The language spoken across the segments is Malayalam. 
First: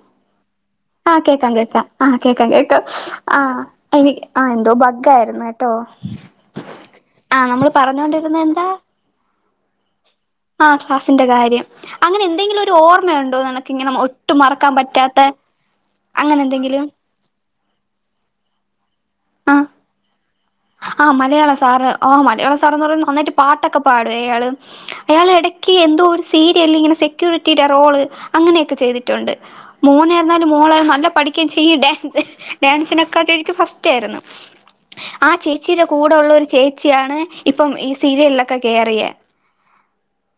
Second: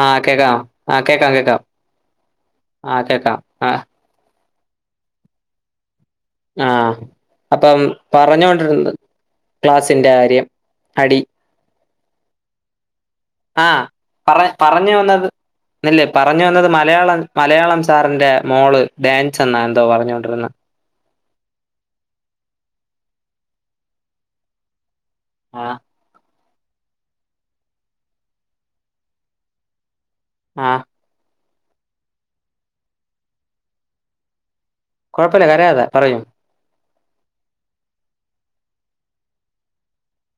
[inaudible] ആഹ് കേക്കാം ആഹ് കേക്കാം കേക്കാൻ കേക്കാം കേക്കാ ആഹ് കേക്കാാം കേക്ക ആഹ് കേക്കാം ആഹ് ഇനി ആഹ് എന്തോ ബഗായിരുന്നു കേട്ടോ ആഹ് ആ നമ്മള് അപ്പം എന്താ പറഞ്ഞോണ്ടിരുന്ന ക്ലാസ് ആ ക്ലാസിന്റെ കാര്യം അങ്ങനെ എന്തെങ്കിലും ഒരുഓർ ആ പറ പറഞ്ഞ് വന്നത് ഇല്ലേ അങ്ങനെ പറഞ്ഞു വന്നത് എന്തെങ്കിലും മലയാളം മലയാളം സാറിറെ മോള് ഡാൻസ് എന്നാ എന്തോ പറഞ്ഞുകോണ്ടിരുന്നത് ആഹ് മലയാള സാറ് ആഹ് മലയാള സാറെന്ന് പറയ നന്നായിട്ട് പാട്ടൊക്കെ പാടും അയാള് അയാൾ ഇടക്ക് ആഹ് എന്തോ സീരിയൽ ഇങ്ങനെ സെക്യൂരിറ്റിയുടെ റോള് അങ്ങനെയൊക്കെ ചെയ്തിട്ടുണ്ട് മൂനായിരുന്നാലും ആഹ് മോളായി നല്ല പഠിക്ക ചെയ ഡാൻ ഡാൻസിനൊക്കെ ചേച്ചിക്കും ഫസ്റ്റ് ആയിരുന്നു ആ കുഴപ്പമില്ല ചേച്ചിയുടെ കരയാതെ കൂടെ പറയൂ ഉള്ള ഒരു ചേ ച്ചാണ് ഇപ്പം ഈ സീരിയലിലൊക്കെ കേയറിയ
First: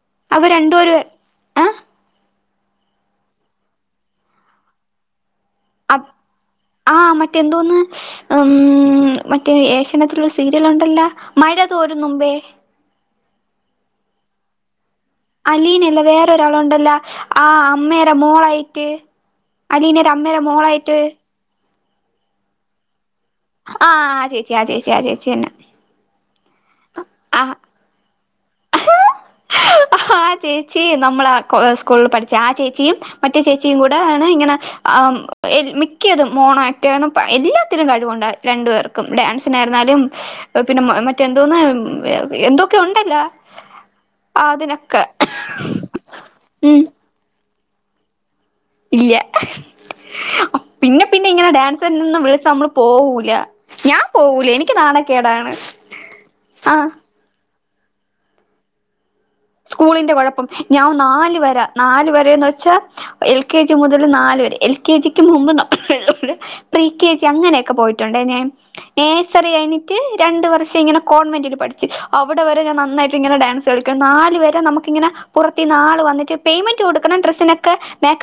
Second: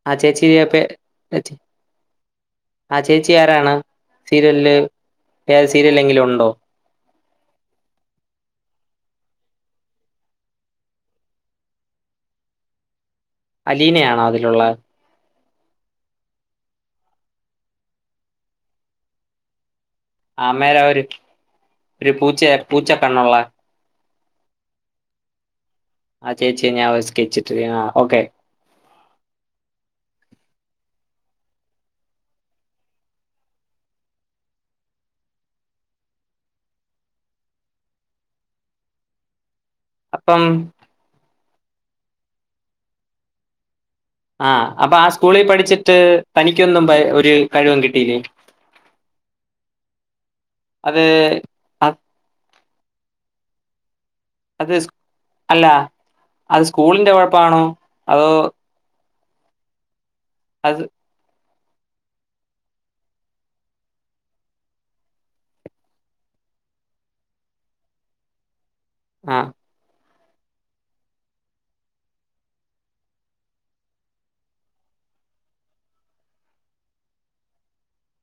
ആ ചേച്ചിരിപ്പ ആ ചേച്ചി ആരാണ് സീരിയലില് വേറെ സീരിയലിൽ എങ്കിലും ഉണ്ടോ മറ്റ എന്തോന്ന് ഉം മറ്റേ ഏഷ്യാനത്തിലുള്ള സീരിയല് ഉണ്ടല്ലോ മഴ തോരും മുമ്പേ അലീനയാണോ അതിലുള്ളത് അലീനല്ല വേറൊരാളുണ്ടല്ല ആ അമ്മയുടെ മോളായിട്ട് അലീന ഒരു അമ്മേയുടെ അമേര മോളായിട്ട് ഒരു ഒരു പൂച്ച പൂച്ച കണ്ണുള്ള ആഹ് ആ ചേച്ചി ആ ചേച്ചി ആ ചേച്ചി തന്നെ ആ ചേച്ച ഞാവ ആഹ് [unintelligible] ഓക്കെ ആഹ് ചേച്ചി നമ്മള ആ സ്കൂളിൽ പഠിച്ച ആ ചേച്ചിയും മറ്റേ ചേച്ചിയും കൂടെണ് ഇങ്ങനെ മിക്കതും മോണോആക്റ്റ് എല്ലാത്തിനും കഴിവുണ്ട് രണ്ടു പേർക്കും ഡാൻസ് ആരുന്നാലും അപ്പം പിന്നെ മറ്റെ തോന്ന എന്തൊക്കെ ഉണ്ടല്ലോ ആഹ് അതിന അപ്പൊ ആ സ്കൂളി പഠിച്ചിട്ട് കഴിവും കിട്ടിയില്ലേ ഇല്ല അത് പിന്നെ പിന്നെ ഇങ്ങനെ ഡാൻസ് അത് ഒന്നും വിളിച്ച നമ്മള് പോവൂല ഞാൻ പോവൂല അത് എനിക്ക് സ്- നാണക്കേടാണ് അല്ല ആഹ് സ്കൂളിന്റെ കുഴപ്പാണോ അത് സ്കൂളിന്റെ കുഴപ്പം പ്പം അത് ഞാൻ നാല് വരാ നാല് വരെന്ന് വെച്ചാ എൽ കെ ജി മുതല് നാല് വരെ എൽ കെ ജിക്ക് മുമ്പ് നമ്മ പ്രി കെ ജി അങ്ങനെയൊക്കെ പോയിട്ടുണ്ട് ഞാൻ ആഹ് നഴ്സറി കഴിഞ്ഞിട്ട് രണ്ട് വർഷം ഇങ്ങനെ കോൺവെന്റിൽ പഠിച്ച് അവിടെ വരെ ഞാൻ നന്നായിട്ട് ഇങ്ങെനെ ഡാൻസ് കളിക്കാൻ നാല് വരെ നമുക്ക് ഇങ്ങനെ പുറത്ത് നിന്ന് ആള് വന്നിട്ട് പേയ്മെന്റ് കൊടുക്കണം ഡ്രസിനൊക്കെ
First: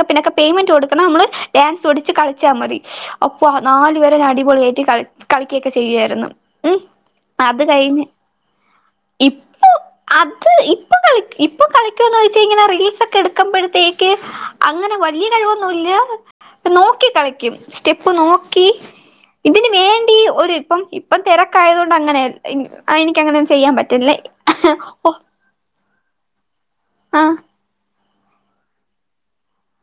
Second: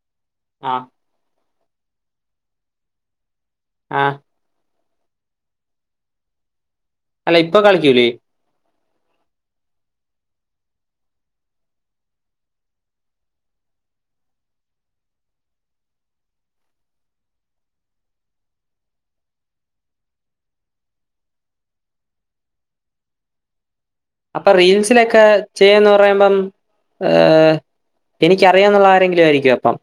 പിന്നൊക്കെ പേയ്മെന്റ് ആഹ് കൊടുക്കണം നമ്മള് ഡാൻസ് ഒടിച്ച് കളിച്ചാൽ മതി അപ്പൊ നാല് ആഹ് വരെ അടിപൊളിയായിട്ട് കളി കളിക്കൊക്കെ ചെയ്യുവായിരുന്നു ഉം അല്ല ഇപ്പൊ അത് കഴിഞ്ഞ് കളിക്കില്ലേ ഇപ്പൊ അത് ഇപ്പൊകളി ഇപ്പൊ കളിക്കാന്ന് വെച്ച് കഴിഞ്ഞ റീൽസ് ഒക്കെ എടുക്കുമ്പോഴത്തേക്ക് അങ്ങനെ വലിയ കഴിവൊന്നുമില്ല നോക്കി കളിക്കും സ്റ്റെപ്പ് നോക്കി ഇതിന് വേണ്ടി ഒരു ഇപ്പം ഇപ്പം തിരക്കായത് കൊണ്ട് അങ്ങനെ എനക്കങ്ങനെ ചെയ്യാൻ പറ്റ് അപ്പൊ റീൽസിലൊക്കെ ന്ന് പറയുമ്പം ആഹ് എനിക്കറിയാം എന്നുള്ള ആരെങ്കിലും ആയിരിക്കും അപ്പം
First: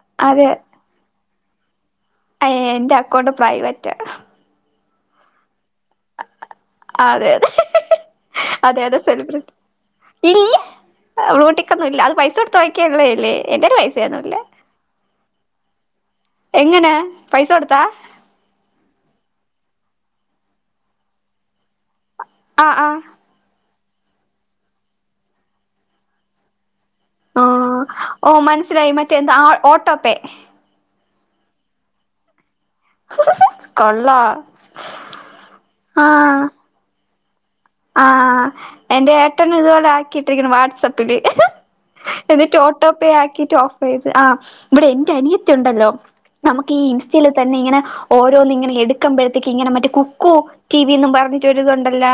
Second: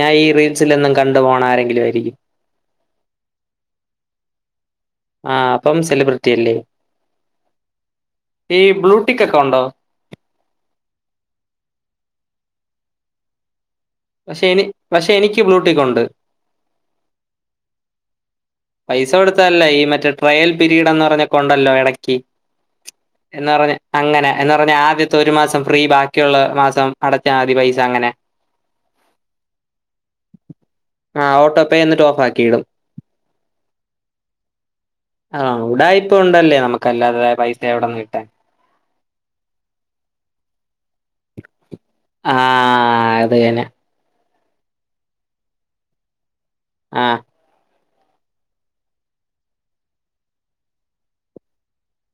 ഞാൻ ഈ റീൽസിലൊന്നും കണ് ണ്ട് പോണാരങ്കിലും ആയിരിക്കും ഏ എന്റെ അക്കൗണ്ട് പ്രൈവറ്റ ആഹ് അപ്പം സെലിബ്രിറ്റി അല്ലേ അതെതെ ഈ അതെ അതെ ബ്ലൂടിക്ക് ഒക്കെ സെലിബ്രിറ്റി ഉണ്ടോ ഇല്ല ബ്ലൂട്ടിക്കൊന്നും ഇല്ല പൈസോട്ട് തോക്കേല്ലേ എന്റെ പൈ ഒന്നുല പക്ഷെ എനി പക്ഷെ എനിക്ക് ബ്ലൂടിക്ക് ഉണ്ട് എങ്ങനെ പൈസ കൊടുത്താ പൈസ കൊടുത്തല്ലേ ഈ മറ്റേ ട്രയൽ പീരീഡ് എന്ന് പറഞ്ഞ കൊണ്ടല്ലോ ഇടക്ക് ബി ആഹ് ആഹ് എന്നാ പറഞ്ഞ അങ്ങനെ എന്ന് പറഞ്ഞ ആദ്യത്തെ ഒരു മാസം ഫ്രീ ബാക്കിയുള്ള മാസം അടച്ചാൽ ആ മതി പൈസ അങ്ങനെ ഓ മനസ്സിലായി മറ്റേ എന്താ ഓട്ടോപ്പേ ആ ഓട്ടോ പേ എന്നിട്ട് ഓഫ്ക്കിയിടും [unintelligible] കൊള്ളാം ആഹ ഉടായിപ്പ്കൊണ്ടല്ലെ നമുക്ക്ല്ലാതെ ആ എന്റെ ഏട്ടനും ഇതുപോലെ ആക്കിട്ടിരിക്കുന്നു വാട്സആപ്പ് പില് [inaudible] ആ എന്നിട്ട് ഓട്ടോ പേ അത് ആക്കിട്ട് തന്നെ ഓഫ് ചെയ്ത് ആ ഇവിടെ എന്റെ അനിയത്തി ഉണ്ടല്ലോ നമുക്ക് ഈ ആ ഇിൻസ്റ്റൽ തന്നെ ഇങ്ങനെ ഓരോന്ന് ഇങ്ങനെ എടുക്കുമ്പഴത്തേക്ക് ഇങ്ങനെ മറ്റേ കുക്കു ടിവിന്നും പറഞ്ഞിട്ട് ഒരിത്തുണ്ടല്ല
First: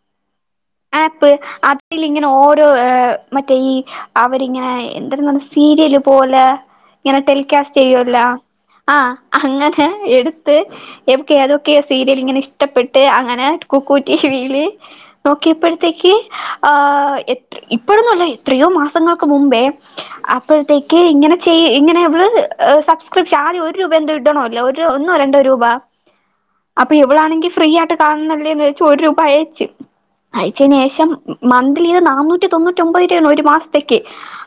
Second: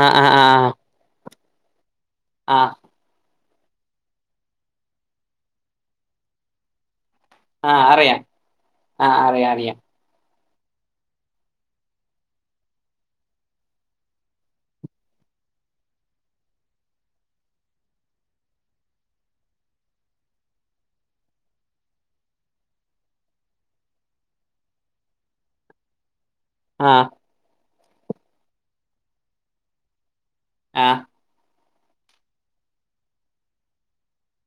ആ ആ ആമ് ഇൽ ഇങ്ങനെ ഓരോ ഏ മറ്റേ ഈ അവരിങ്ങനെ എന്തര് നാണ് സീരിയല് പോലെ ഇങ്ങനെ ആ ടെലികാസ്റ്റ് അറിയാം ചെയ്യുവല്ലോ ആ അറിയാം അറിയാം അങ്ങനെ എടു ക്കെ ഇവക്ക് ഏതൊക്കെയ സീരിയൽ ഇങ്ങനെ ഇഷ്ടപ്പെട്ട് അങ്ങനെ കുക്കു ടിവിയില് നോക്കിയപ്പോഴത്തേക്ക് ആ എത്ര ഇപ്പോഴന്നുംല്ല എത്രയോ മാസങ്ങൾക്ക് മുമ്പേ അപ്പോഴത്തേക്ക് ഇങ്ങനെ ചെയ് ഇങ്ങനെ ഇവൾ ഹ് സുപ്സ്ക്രീപ്‌ഷൻ ആദ്യം ഒരുരുപ എന്തോടണോല്ല ഒന്നോ രണ്ടോ രൂപ ആ അപ്പൊ എവിടൊണെങ്കിൽ ഫ്രീയ ട്ട് കാണുന്നല്ലേ [inaudible] ഒരുരൂപയച് അയച്ചന് ആ ശേഷം മന്ത ത് നന്നൂറ്റി തൊണ്ണൂറ്റി ഒമ്പത് ഒരു ആണ് ഒരു മാസത്തേക്ക്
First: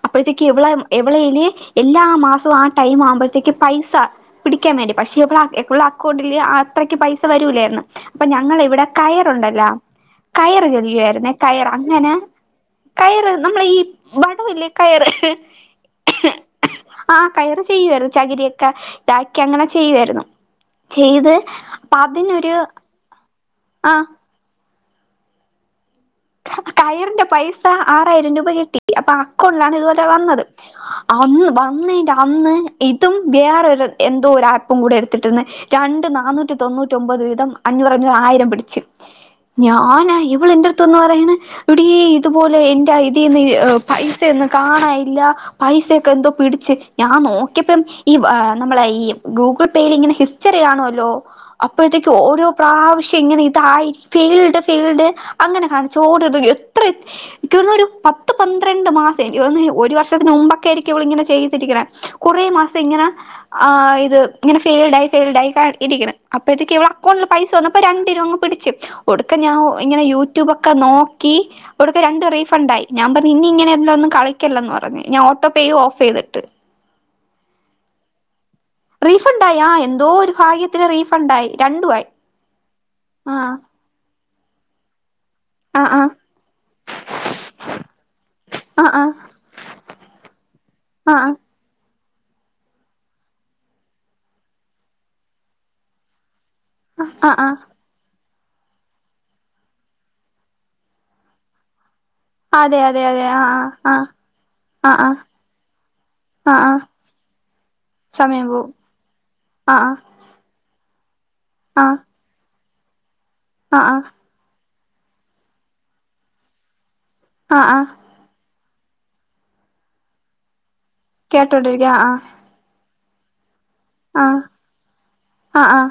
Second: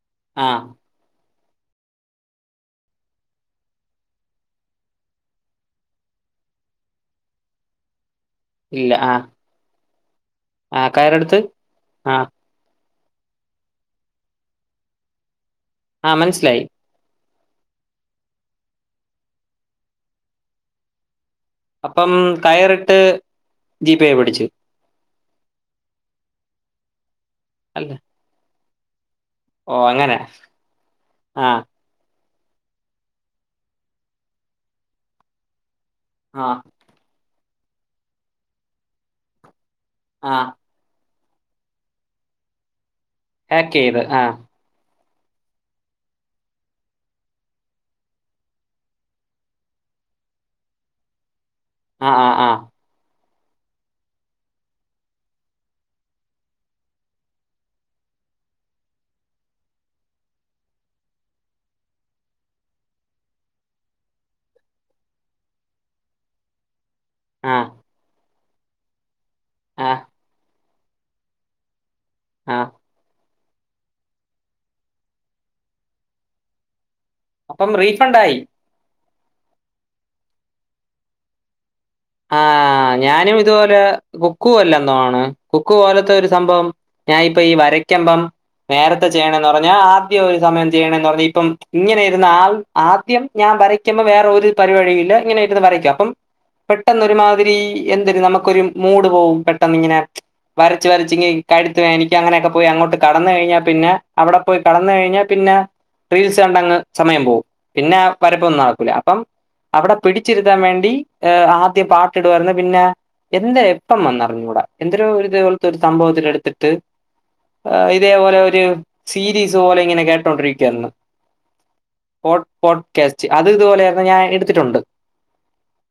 അപ്പോഴത്തേക്ക് ആ എവളെ എവളെയ്ല് എല്ലാ മാസവും ആ ടൈമാകുമ്പത്തേക്ക് പൈസപിടിക്കാൻ വേണ്ടി പക്ഷേ ഇവിടെ ടെ അക്കൗണ്ടില് അത്രക്ക് പൈസ വരൂലായിരുന്ന് പ്പം ഞങ്ങളിവിടെ ഇല്ല [inaudible] ആ കയറുണ്ടല്ലോ കയറ് ആ ചെറി കയറെടുത്ത് [inaudible] കയർ അങ്ങനെ ആ കയറ് നമ്മള ഈ വടവില്ലെ കയറ് ആ മനസ്സിലായി ആ കയറ് ചെയ്യുആയിരുന്നു ചകിരിയൊക്കെ ബാക്കി അങ്ങനെ ചെയ്യുആയിരുന്നു ചെയ്ത് അപ്പൊ അപ്പം അതിനൊരു കയറിട്ട് ആ ദീപയെ പടിച്ച് കയറിന്റെ ഒ. പൈസ അല്ല ആറായിരം രൂപ കിട്ടി ഇഅപ്പ ഓ കൊല്ലാണിതുവരെ ' അങ്ങനെ വന്നത് അന്ന് ആ വന്നിൻ്റെ അന്ന് ഇതും വേറൊരു എന്തോ ഒരു ആപ്പും കൂടെ എടുത്തിട്ടിന്ന് രണ്ട് ആ നന്നൂറ്റി തൊണ്ണൂറ്റി ഒമ്പത് അഞ്ഞൂറഞ്ഞൂറ് ആയിരം പിടിിച് ഞാ ആാ ആ ഇവള എന്റെറടുത്തൊന്ന് [inaudible] പറയ ഇവിടെ ഇതുപോലെ എ ഇതി ഹാക്ക് ചെയ്ത് യ്പൈസ ആ ഒന്ന് കാണായി ല്ല പൈസയൊക്കെ എന്തോ പിടിച്ച് ലാപൈസ ക്കെന്താ പിടിച്ച്ഞാൻ നോക്കിയപ്പം ഈ വനമ്മളെ ഈ ഗൂഗിൾ പേയിൽ ഇങ്ങനെ ഹിസ്റ്ററി ആണോല്ലോ ആ അപ്പോഴത്തേക്കും ആ ഓരോ ആ പ്രാവശ്യ എങ്ങനെതായി ഫീൽഡ് ഫീൽഡ് അങ്ങനെ ഹാൻ ചോട് എത്ര ഒരു പത്ത് പന്ത്രണ്ട് മാസം ഒരു വർഷത്തിന് മുമ്പൊക്കെ ചൂടിത ഇതആയിരിക്കും ഇവ ഇങ്ങനെ ങ്ങനെ ആ് ഇത് ഇങ്ങനെ ഫെയിൽഡായി ഫെയിഡ ആയി ഇരിക്ക അപ്പ ഇ ഇ ഫോൺ ല് പൈസ ആ വന്നപ്പ രണ്ട് രൂ പിടിച്ച് ഒടുക്കം ഞാൻ ആ ഇങ്ങനെ യൂട്യൂബൊ ക്ക നോക്കി ഇവിടുത്തെ രണ്ട് ആ റീഫണ്ടായി ഞാൻ തൻ പിന്നെ ഇങ്ങനെ എല്ലാം ഒന്നും കളിക്കല്ലന്ന് പറഞ്ഞു ഞാൻ ഓട്ടോ പേയും ഓഫ് ചെയ്തിട്ട് അപ്പം റീഫണ്ട് ആയി റീഫണ്ടായി ആ എന്തോ ഒരു ഭാഗ്യത്തിന് റീഫണ്ടായി രണ്ടുവായി ആ ഞാനും ആ ഇതുപോലെ ബോം കൂ അല്ലെന്നാണ് കൊക്ക് ആ ആ പോലത്തെ ഒരു സംഭവം ഞാൻ ഇപ്പ ഈ വരയ്ക്കമ്പം ആ ആ നേരത്തെ ചെയ്യണന്ന് പറഞ്ഞ ആദ്യ ഒരു സമയം ചെയ്യണന്ന് ആ പറഞ്ഞ ഇപ്പം ഇങ്ങനെ ഇന്നാൾ ആദ്യം ഞാൻ വരയ്ക്കുമ്പോ വേറെ ഒരു പരിപഴിയില്ല ഇങ്ങനെ ഇരുന്ന് വരയ്ക്കും അപ്പം ആ ആ പെട്ടെന്നൊരുമാതിരി എന്തര് നമ്മ ഒരു മൂഡ് പോകും പെട്ടെന്ന് ഇങ്ങനെ വരച്ച് വരച്ച് കഴുത്ത് വേനി അങ്ങനെയൊക്കെ പോയി അതെ അങ്ങോട്ട് അതെ അതെ കെടന്ന് ആ കഴിഞ്ഞാൽ പിന്നെ ആ അവിടെ പോയി ആ ആ കെടന്ന് കഴിഞ്ഞാൽ പിന്നെ റീൽസ് ആ ആ കണ്ടങ്ങ് സമയം പോവും പിന്നെ സമയം വരപ്പൊന്നും പോവും നടക്കൂല അപ്പം ആ അവിടെ പിടിച്ചിരി ക്കാൻ വേണ്ടി ഏ ആ ആ ആദ്യം പാട്ടിടുവാരുന്നു പിന്നോ എന്താ ആ എപ്പം വന്നറിഞ്ഞൂടാ എന്തരോ ഒരു ഇതേപോലത്തെ ഒരു സംഭവത്തിൽ എടുത്തിട്ട് ആ ഇതേപോലെ ഒരു സീരീസ് പോലെ ഇങ്ങനെ കേട്ടോണ്ടിരിക്കുവാരുന്നു. കേട്ടോണ്ടിരിക്ക. ആഹ് ടേസ്റ്റ് അ ഇപ്പ ഇതുപോലെയായിരുന്നു ഞാ എടുത്തിട്ടുണ്ട്. ആ ആ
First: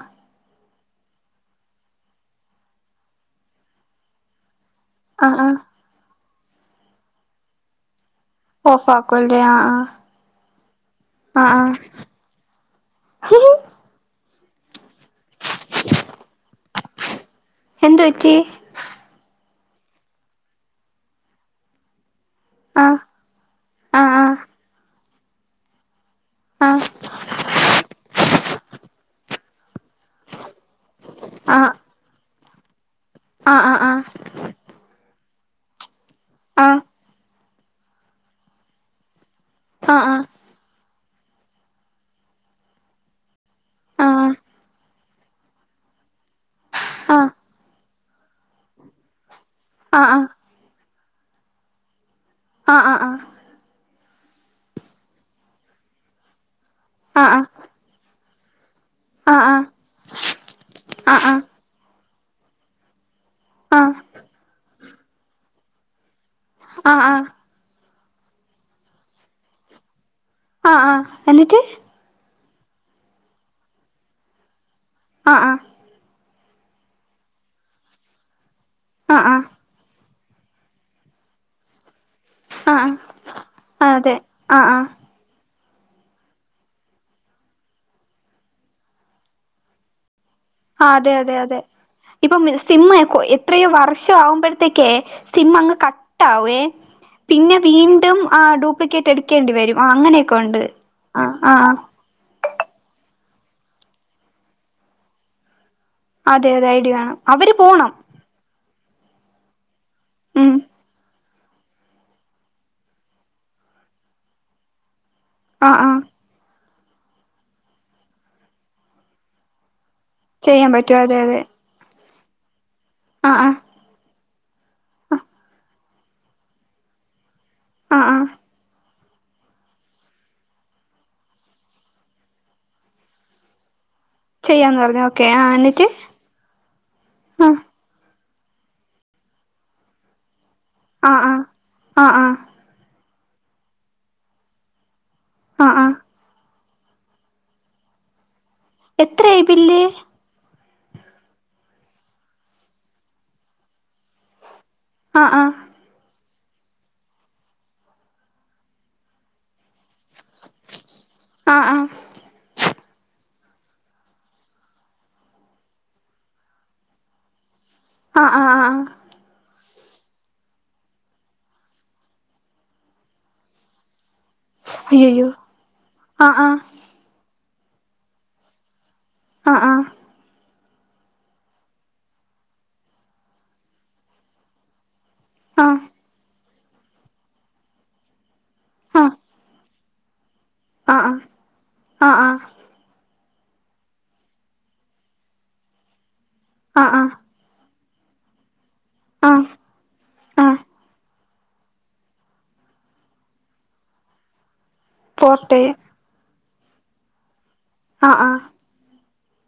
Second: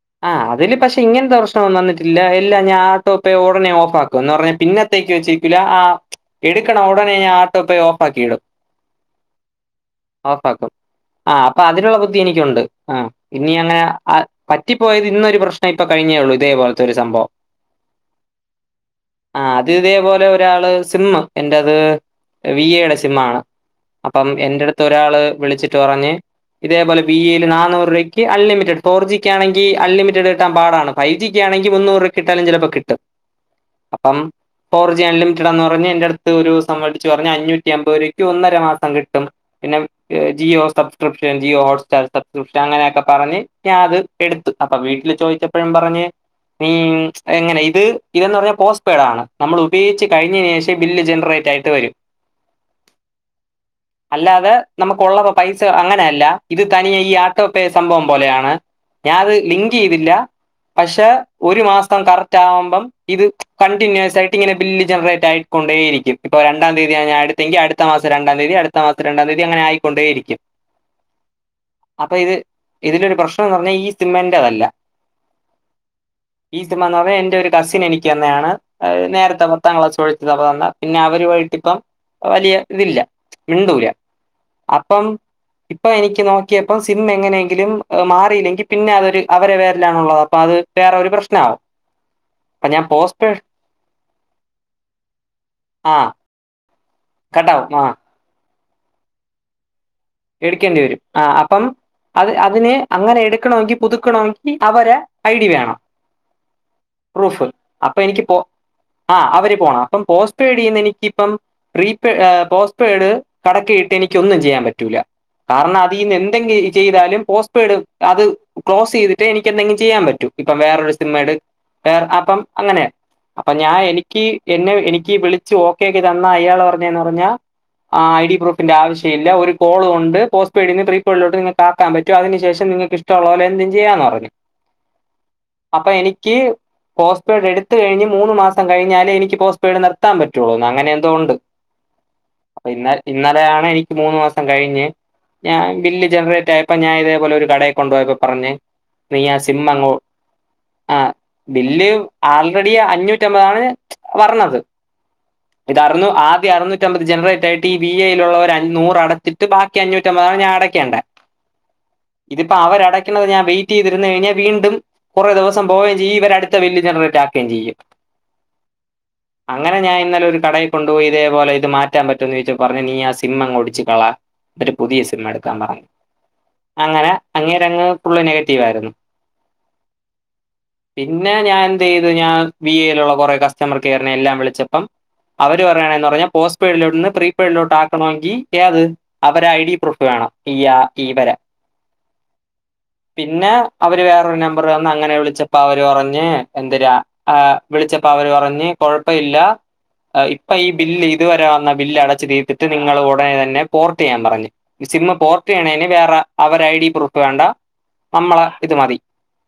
അതില് പക്ഷെ ഇങ്ങനതെർശനൊന്നും വന്നിട്ടില്ല. എല്ല ഞാ ആട്ടോപ്പേ ഉടനെ ഓഫാക്കും. എന്ന് പറഞ്ഞ പിന്നെ ത്തേക്ക് വച്ചേക്കൂല. ആ എടുക്കണം ഉടനെ ഞാൻ ആട്ടോ പേ ഓ ഫാക്കിടും. ഓഫ് ആക്കുവല്ലേ ആ ആ ഓഫാക്കും. ആ അപ്പൊ അതിനുള്ള ബുദ്ധി എനിക്കുണ്ട്. ആ ഇനി അങ്ങനെ ആ പറ്റി പോയത് ഇന്നൊരു പ്രശ്നം ഇപ്പൊ കഴിഞ്ഞേള്ളു. ഇതേപോലത്തെ ഒരു സംഭവം. എന്ത് പറ്റി ആ അത് ഇതേപോലെ ഒരാള് സിമ്മ് എന്റേത് വി ആ എയുടെ സിംമ്മാണ് ആ ആ അപ്പം എന്റടുത്ത് ഒരാള് വിളിച്ചിട്ട് പറഞ്ഞ് ആ ആ ഇതേപോലെ വി ഐ ല് നാനൂറ് രൂക്ക് അൺലിമിറ്റഡ് ഫോർ ജി കാണ അൺലിമിറ്റട് ട്ടാൻ പാടാണ്. ഫൈവ ജിക്ക് ആ ആണെങ്കി മുന്നൂറ് രൂ ട്ടാലും ചെലപ്പ കിട്ടും. ആഹ് ആഹ് അപ്പം ഫോർജിയാലും ടാന്ന് പറഞ് എന്റെ അടു ഒരു സംഭന്ധിച്ച് പറഞ്ഞ അഞ്ഞൂറ്റി റ്റിയമ്പത് രുക്ക് ഒന്നര മാസം കിട്ടും. പിന്നെ ആഹ് ജിയോ സ സബസ്ക്രിപ്ൻ ജിയോ ഹോട്ട്റ്റാർ സ്സ്ക്രിപ്ൻ അനെയൊക്കെ പറഞ്ഞ് ഞ അത് ആഹ് ചോദിച്ചപ്പഴും പറഞ്ഞ്. മ്മ് ആഹ് എങ്ങനെ ഇത് ഇതന്ന് പറഞ്ഞാ പോസ്റ്റ് പെയ്ഡ ആണ്. നമ്മൾ ഉപയോഗിച്ച് ആഹ് കഴിഞ്ഞെന് ശേഷം ബില്ല് ജനറേറ്റ് ആയിട്ട് വരും. ആഹ് ആ ആഹ് അല്ലാതെ നമുക്ക് ഉള്ള പൈസ അങ്ങനെയല്ല. ഇത് തനിയെ ഈ ആഹ് ആട്ടോപെ സംഭവം പോലെയാണ്. അ ഞാനത് ആഹ് ആഹ് ലിങ്ക് ചെയ്തില്ല പക്ഷെ ആഹ് ആഹ് ആഹ് ആഹ് ഒരു മാസം കറക് ട്ടാവുമ്പം ഇത് കണ്ടിന്യൂസ് ആയിട്ട് ഇങ്ങനെ ബില്ല് ജനറേറ്റ് ആയിക്കൊണ്ടേയിരിക്കും ഇപ്പ രണ്ടാം ആഹ് ആഹ് ആഹ് തീയതിയാ ആഹ് ഞാനെടുത്തെങ്കി അടുത്ത ത്ത മാസം രണ്ടാംതിയതി അടുത്ത മാസം രണ്ടാംതീയതി അങ്ങനെ ആയിക്കൊണ്ടേരിക്കും ആഹ് ആഹ് എന്നിട്ട് ഇത് ഇതിലൊരു പ്രശ്നം ന്ന് പറഞ്ഞാൽ ഈ സിം എന്റേതല്ല ആഹ് ആഹ് ഈ സിം ആന്നേ എന്റെ ഒരു കസിൻ എനിക്ക് തന്നെയാണ് അ ആഹ് നേരത്തെ ആഹ് പത്താം ക്ലാസ് പഠി ത് അവൻ തന്ന പിന്നെ അവരുവായിട്ടിപ്പം വലിയ ആഹ് ഇതില്ല ആഹ് മിണ്ടൂല അതെ ആഹ് ആഹ് അപ്പം ഇപ്പൊ എനിക്ക് നോക്കിയപ്പോ സിം എങ്ങനെങ്കിലും മാ റ്റില്ലെങ്കിൽ പിന്നെ അതൊരു അവരെ പേരിലാണുള്ളത് അപ്പൊ അത് ആ വേറെ അതെ ഒരു അതെ അതെ പ്രശ്നമാവും ഇപ്പം അപ്പൊ ഞാൻ സിം കൊ പോസ്റ്റ്പെയ്ഡ് എത്രയോ വർഷം ആവുമ്പഴത്തേക്കേ സിം അങ്ങ് ആ കട്ട് ആവേ പിന്നെ കട്ടാവും ആ വീണ്ടും ആ ഡൂ പ്ലിക്കേറ്റ് എടുക്കേണ്ടി വരും ആഹ് അങ്ങനെയൊക്കെ ഉണ്ട് എടുക്കേണ്ടി വരും ആ ആഹ് അപ്പം ആഹ് അത് അതിന് അങ്ങനെ എടു ക്കണോങ്കി പുതുക്കനോങ്കി അവരെ ഐഡി വേണം അതെ അതെ ഐഡി വേണം പ്രൂഫ് അവര് പോണം അപ്പൊ എനിക്ക് ആ അവര് പോണ ഇപ്പം പോസ്റ്റ് ഉം പെയ്ട് ചെയ്യുന്ന എനിക്കിപ്പം പ്രിപൈ പോസ്റ്റ് പെയഡ് കടക്കയിട്ട് എനിക്ക് ഒന്നും ചെയ്യാൻ പറ്റി റ്റൂലാ കാരണം ആഹ് ആഹ് അതിന്ന് എന്തെങ്കി ചെയ്താലും പോസ്റ്റ് പെയ്ഡ് അത് ക്ലോസ് ചെയ്തിട്ടേ എനിക്ക് എന്തെങ്കിലും ചെയ്യാൻ പറ്റും ഇപ്പൊ ചെയ്യാൻ വേറൊരു പറ്റും സിം അതെ എട് അതെ വേറെ അ അപ്പം അങ്ങനെ ആഹ് അപ്പൊ ഞാൻ എനിക്ക് ക്ക് എന്നെ എനിക്ക് ആഹ് വിളിച്ചു ഓക്കെയാക്കി തന്ന അയാള് പറഞ്ഞന്ന് പറഞ്ഞ ആ ആഹ് ആഹ് ഐഡി പ്രൂഫിന്റെ ആവശ്യം ഇല്ല ഒരു കോൾ കൊണ്ട് പോസ്റ്റ് പെയ്ഡിന്ന് പ്രീ പെയഡിലോട്ട് നിങ്ങൾക്കാക്കൻ പറ്റും അതിന് ശേഷം നിങ്ങക്ക് ഇഷ്ടുള്ള പോലെ എന്തും ചെയ്യാന്നാ പറഞ്ഞേ ചെയ്യാന്ന് പറഞ്ഞു ഓക്കെ ആ എന്നിട്ട് അ എനി ആ എ മൂന്ന് മാസം കഴിഞ്ഞാ എനിക്ക് പോസ്റ്റ് പെയ് നിത്തൻ പറ്റും പറ്റുള്ളൂ അങ്ങനെ എന്തോ ആ ഉണ്ട് ആ ആ ആ അപ്പൊ ഇന്ന ഇന്നലെയാണ് എനിക്ക് മൂന്നു മാസം കഴിഞ്ഞ് ഞാൻ ആ ആ ബില്ല് ജനറേറ്റ് ആയി ഇപ്പ ഞാൻതേപലെ ഒരു കടയ കൊണ്ടുപോയപ്പോ പറഞ്ഞ് നീ ആ എത്രായി സിം ബില്ല് അങ്ങോ ആ ബില്ല് ആൾറെഡി അഞ്ഞൂറ്റമ്പതാണ് വർണത് ആ ആ ഇതറന്നു ആ അറുന്നൂറ്റിമ്പത് ജനറേറ്റ് ആയിട്ട് ഈ വി എയിലുള്ള അൂറ് അട ച്ചിട്ട് ബാ ക്കി അഞ്ഞൂറ്റി ഒമ്പതാണ് ഞാൻ അടയ്ക്കേണ്ട ആ ആ ഇതിപ്പോ അവരട ക്ക്ണത് ഞാൻ വെയിറ്റ് ചെയ്തിരുന്നു കഴിഞ്ഞാൽ വീണ്ടും കുറെ ദിവസം പോവുകയും ചെയ്യ ഇവ അടുത്ത ബില്ല് ജനറേറ്റ് ആക്കുകയും ചെയ്യും ആ ആഹ് ആ അങ്ങനെ ഞാൻന്നലെ ഒരു കടയിൽ കൊണ്ട് പോയി ഇതേപല ഇത് മാറ്റാൻ പറ്റോന്ന് ചോദിച്ചൽഞ്ഞഞ് നീ ആ സിം അങ്ഓടിച്ചിക്കളാ ട്ട് പുതിയ ഒര് അയ്യയ്യോ സിമ എടുക്കാൻ പറഞ്ഞു ആ ആ അങ്ങനെ അങ്ങേരങ്ങ് ഫുള്ള് നെഗറ്റീവായിരുന്നു അ ആ പിന്നെ ഞാൻ എന്തയ്തു ഞാൻ വി എയിലുള്ള കുറെ കസ്റ്റമർ കെയറിനെ എല്ലാം വിളിച്ചപ്പം അവര് ആ ആ പറയണയിൽ പറയ പോസ് പേഡിലോന്ന് പ്രീ പേഡിലോട്ട് ആണെങ്കി ഏ ആ അവരെ ഐ ഡി പ്രൊഫ്‌ വേണം ഇയാ ആ ആ ഇ വരെ ആ പിന്നെ അവര് വേറൊരു നമ്പർ തന്ന് അങ്ങനെ വിളിച്ചപ്പോ അവര് പറഞ്ഞ് എന്തരാ ആ വിളിച്ചപ്പോ അവര് പറഞ്ഞ് ആ കുഴപ്പയല്ല ആ ഇപ്പൊ ഈ ബില്ല് ഇതുവരെ വന്ന ബില്ല് അടച്ചു തീ്ർ ത്തി ട്ട് നിങ്ങൾ ഉടനെ തന്നെ പോർട്യ്യാൻ പറഞ്ഞു സിമ്മ് പോർട്ട് പോർട്ടയ്യണേന് വേറെ അവരെ ഐ ഡി പ്രൂഫ് വേണ്ട ആ ആ നമ്മളെ ഇത് മതി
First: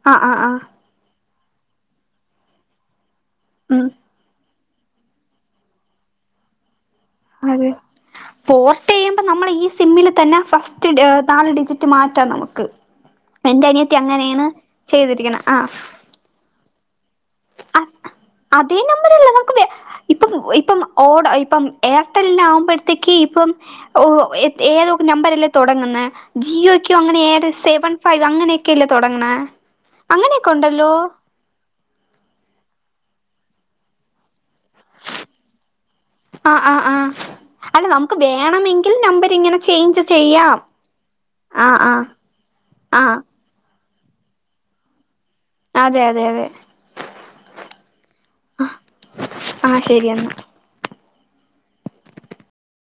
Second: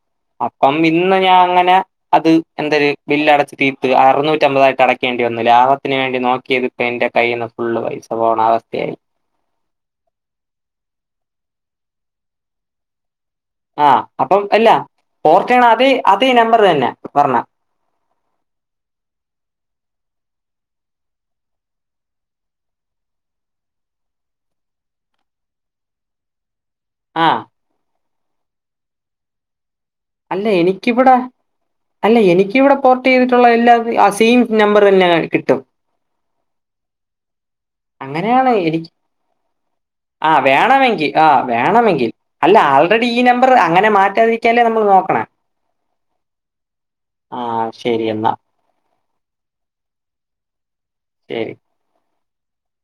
ആ ആ ആ അപ്പം ഇന്ന് ഞാൻ അങ്ങനെ അത് എന്തര് ബില്ല് അടച്ചു ഉം തീർത്ത് അറു നൂ ട്ട മ്പ തായിര് ക ടക്കേണ്ടി വന്നു ലാഭത്തിന് വേണ്ടി നോക്കിയത് ഇപ്പ എന്റെ കയ്യിന്ന് ഫുള്ള് പൈസ പോണ അവസ്ഥയായി നമ്മള് ഈ സിമ്മില് തന്നെ ഫസ്റ്റ് നാല് ഡിജിറ്റ് മാറ്റാം നമുക്ക് എന്റെ ആ അനിയത്തി അപ്പം അങ്ങനെയാണ് ഇല്ല ചെയ്തിരിക്കണെ ആ പോർതിയ്യണ അ തേ അതേ നമ്പർ തന്നെ പറണ്ണ അതേ നമ്പറല്ല നമുക്ക് ഇപ്പം ഇപ്പം ഓട ഇപ്പം എയർടെലിനാകുമ്പ ത്തേക്ക് ഇപ്പം ഏതൊ നമ്പറല്ലേ തുടങ്ങുന്നത് ജിയോ ക്യോ അങ്ങനെ ആ ഏറെ സേവൻ ഫൈവ് അങ്ങനെയൊക്കെയ ല്ലേ തുടങ്ങ്ണ് അല്ല അങ്ങനെയൊക്കെ ഉണ്ടല്ലോ എനിക്കിവിടെ അല്ല എനിക്ക്കി വിടെ പോർട്ട് ചെയ്തിട്ടുള്ള എല്ലാ ആ സീം നമ്പറ് തന്നെ കിട്ടും ആഹ് ആഹ് ആഹ് അല്ല നമുക്ക് അങ്ങനെയാണ് എനിക്ക് വേണമെങ്കിൽ നമ്പർ ഇങ്ങനെ ചേഞ്ച് ആ ചെയ്യാം വേണമെങ്കിൽ ആ ആഹ് ആഹ് വേണമെങ്കിൽ അല്ല ആൾറെഡി ആഹ് ഈ നമ്പർ അങ്ങനെ മാ മാറ്റാതിരിക്കാലേ നമ്മൾ നോക്കണം അതെ അതെ അതെ ശരി എന്നാ ആഹ് ശരിയാന്നാ ശരി